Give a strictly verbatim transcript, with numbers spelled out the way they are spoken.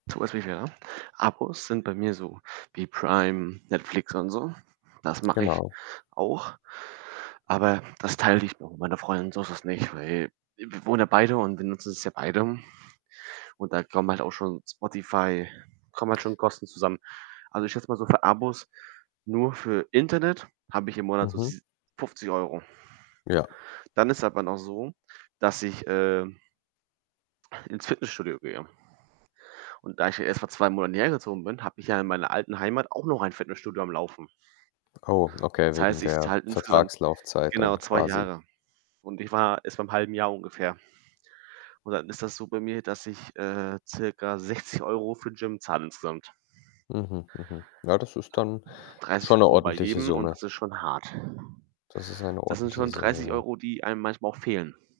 So was wie wer Abos sind bei mir so wie Prime, Netflix und so. Das mache ich Genau. auch, aber das teile ich noch mit meiner Freundin, so ist das nicht, weil w wir wohnen ja beide und benutzen es ja beide, und da kommen halt auch schon Spotify kommen halt schon Kosten zusammen. Also, ich schätze mal so, für Abos nur für Internet habe ich im Monat so Mhm. s fünfzig Euro. Ja. Dann ist aber noch so, dass ich, äh ins Fitnessstudio gehe. Und da ich ja erst vor zwei Monaten hier hergezogen bin, habe ich ja in meiner alten Heimat auch noch ein Fitnessstudio am Laufen. Oh, okay, Das wegen heißt, ich der zahle insgesamt Vertragslaufzeit genau, dann zwei quasi. Jahre. Und ich war erst beim halben Jahr ungefähr. Und dann ist das so bei mir, dass ich, äh, circa sechzig Euro für Gym zahle insgesamt. Mhm, mhm. Ja, das ist dann schon dreißig 'ne Euro bei ordentliche jedem und Summe. das ist schon hart. Das ist eine Das sind ordentliche schon Summe, dreißig ja. Euro die einem manchmal auch fehlen.